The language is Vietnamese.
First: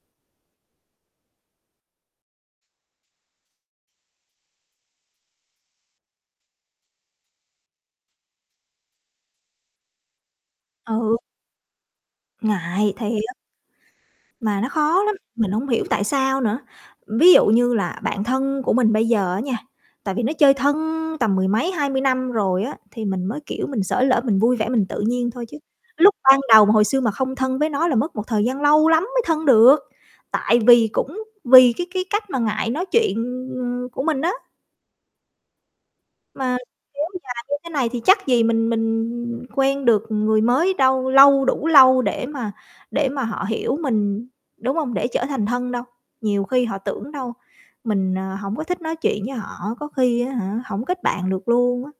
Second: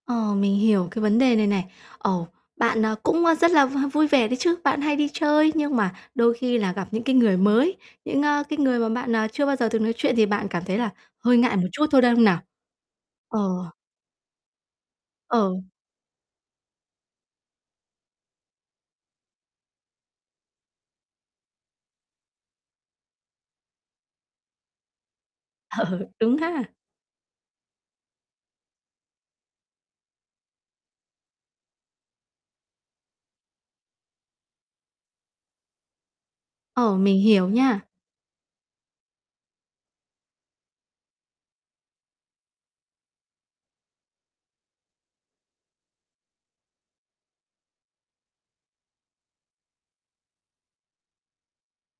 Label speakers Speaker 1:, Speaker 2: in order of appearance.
Speaker 1: Ờ, mình hiểu cái vấn đề này này. Ồ, bạn, ờ, cũng, ơ, rất là v vui vẻ đấy chứ, bạn hay đi chơi, nhưng mà đôi khi là gặp những cái người mới, những, ơ, cái người mà bạn, ờ, chưa bao giờ từng nói chuyện thì bạn cảm thấy là
Speaker 2: Ừ.
Speaker 1: hơi ngại một chút thôi, đúng không nào?
Speaker 2: Ngại, thiệt!
Speaker 1: Ờ.
Speaker 2: Mà nó khó lắm, mình
Speaker 1: Ờ.
Speaker 2: hông hiểu tại sao nữa. Ví dụ như là bạn thân của mình bây giờ á nha, tại vì nó chơi thân tầm mười mấy, 20 năm rồi á, thì mình mới, kiểu, mình xởi lởi, mình vui vẻ mình tự nhiên thôi chứ.
Speaker 1: Ừ,
Speaker 2: Lúc
Speaker 1: đúng
Speaker 2: ban đầu mà
Speaker 1: ha.
Speaker 2: hồi xưa mà không thân với nó là mất một thời gian lâu lắm mới thân được. Tại vì cũng vì cái cái cách mà ngại nói chuyện, ừm, ừm, của mình á. Mà
Speaker 1: Ờ,
Speaker 2: kéo
Speaker 1: mình
Speaker 2: dài
Speaker 1: hiểu
Speaker 2: như thế
Speaker 1: nha.
Speaker 2: này thì chắc gì mình mình quen được người mới đâu lâu đủ lâu để mà để mà họ hiểu mình, đúng hông? Để trở thành thân đâu. Nhiều khi họ tưởng đâu, mình, à, hổng có thích nói chuyện với họ, có khi á hả, hổng kết bạn được luôn á.